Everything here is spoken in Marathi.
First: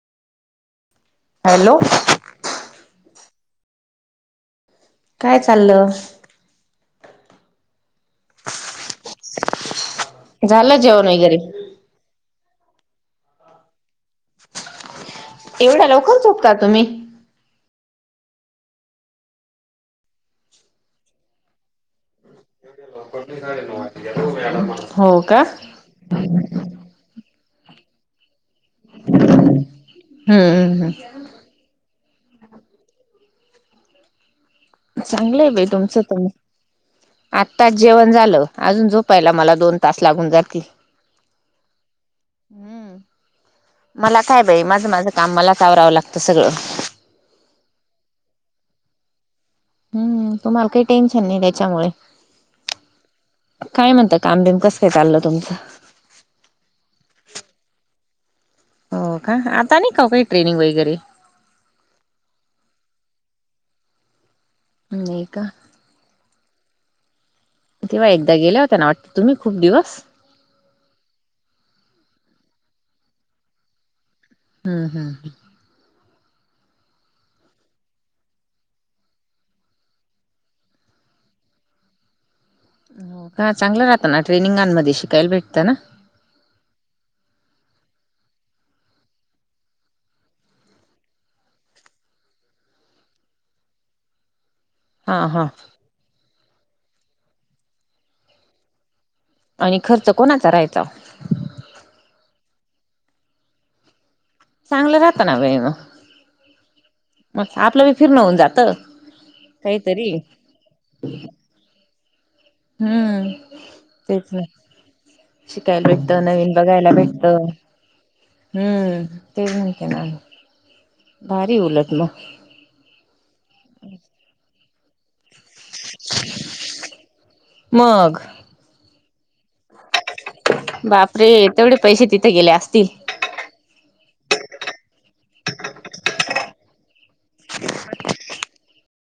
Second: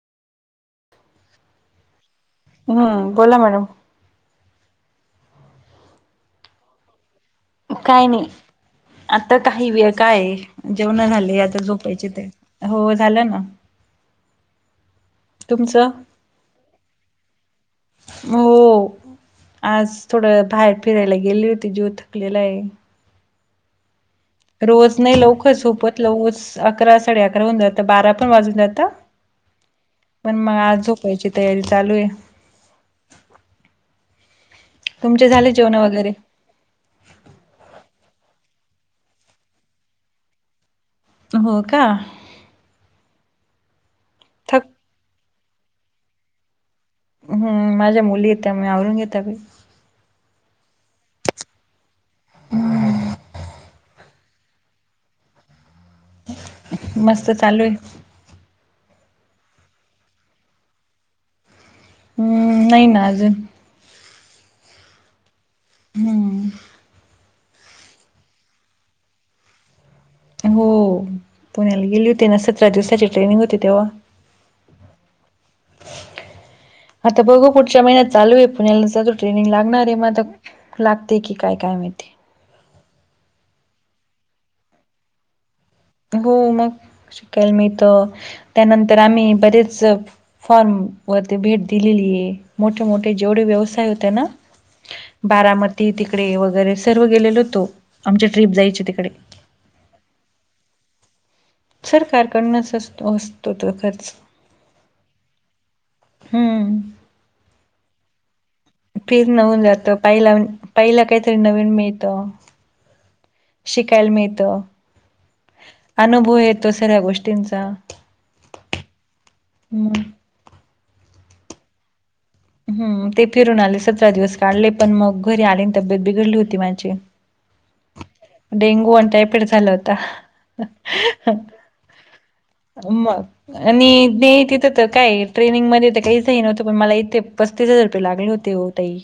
हॅलो! हं बोला मॅडम. काय चाललं? काय नाही,, आता काही वेळ काय,, झालं जेवण जेवणं वगैरे झाली आता झोपायची तया हो झालं ना. एवढ्या तुमचं लवकर झोपता तुम्ही? हो. आज थोडं बाहेर फिरायला गेली होती, जीव थकलेला आहे. [unintelligible] साडेनऊ [unintelligible] रोज नाही लवकरच झोपत, रोज आकरा साडे आकरा होऊन जातं,, बारा पण वाजून जातं,, पण म आज हम्म झोपायची तयारी चालू आहे, तुमचे चांगलं आहे झाली बाई जेवणं तुमचं वगैरे? तुम्ही आत्ताच जेवण झालं,, आजून झोपायला मला दोन तास लागून जातील. हो का? हम्म,, मला काय थक बाई माझं माझं काम मलाचं आवरावं लागतं सगळं. हू माझ्या मुली आहेत त्यामुळं आवरून घेत्या बाई. हम्म तुम्हाला काही टेन्शन नाही तेच्यामुळे. हम्म काय म्हणता काम बिम कस काय चाललं तुमचं? मस्त चालू आहे. हो का,, आता नाही का ओ काही ट्रेनिंग वगैरे? हम्म नाही ना आजून. नाही का? हम्म तेव्हा एकदा गेल्या होता ना वाटतं तुम्ही खूप दिवस? हो पुण्याला गेली होती ना सतरा दिवसाची ट्रेनिंग होती तेव्हा. हम्म हम्म हम्म. आता बघू पुढच्या महिन्यात चालू आहे पुण्याला [unintelligible] ट्रेनिंग लागणार आहे म आता लागते की काय काय माहिती? हो का चांगलं राहत ना ट्रेनिंगांमध्ये शिकायला भेटतं ना? हो मग शिकायला मिळत, त्यानंतर आम्ही बरेच फॉर्म वरती भेट दिलेली आहे मोठेमोठे जेवढे व्यवसाय होते ना हा हा बारामती तिकडे वगैरे सर्व गेलेलो होतो आमची ट्रिप जायची तिकडे. आणि खर्च कोणाचा राहायचा? सरकारकडनच असतो असतो तो खर्च. चांगलं राहातं ना व्हय म हम्म मग आपलं बी फिरण होऊन जातं. फ्रिज नव मिळतं पहिला पहिलं काहीतरी नवीन मिळतं. हम्म शिकायला तेच ना. मिळतं. शिकायला भेटत, अनुभव नवीन येतो बघायला सगळ्या भेटत. गोष्टींचा हम्म तेच म्हणते मग ना मी भारी हे उलट म हम्म ते फिरून आले सतरा दिवस काढले, पण मग घरी आले आण तब्येत बिघडली होती माझी. मग डेंगू आणि टायफड झालं हो- ता बापरे तेवढे पैसे तिथे गेले असतील म आणि नाही तिथं तर काय ट्रेनिंग मध्ये तर काहीच हे नव्हतं पण मला इथे पस्तीस हजार रुपये लागले होते हो ताई.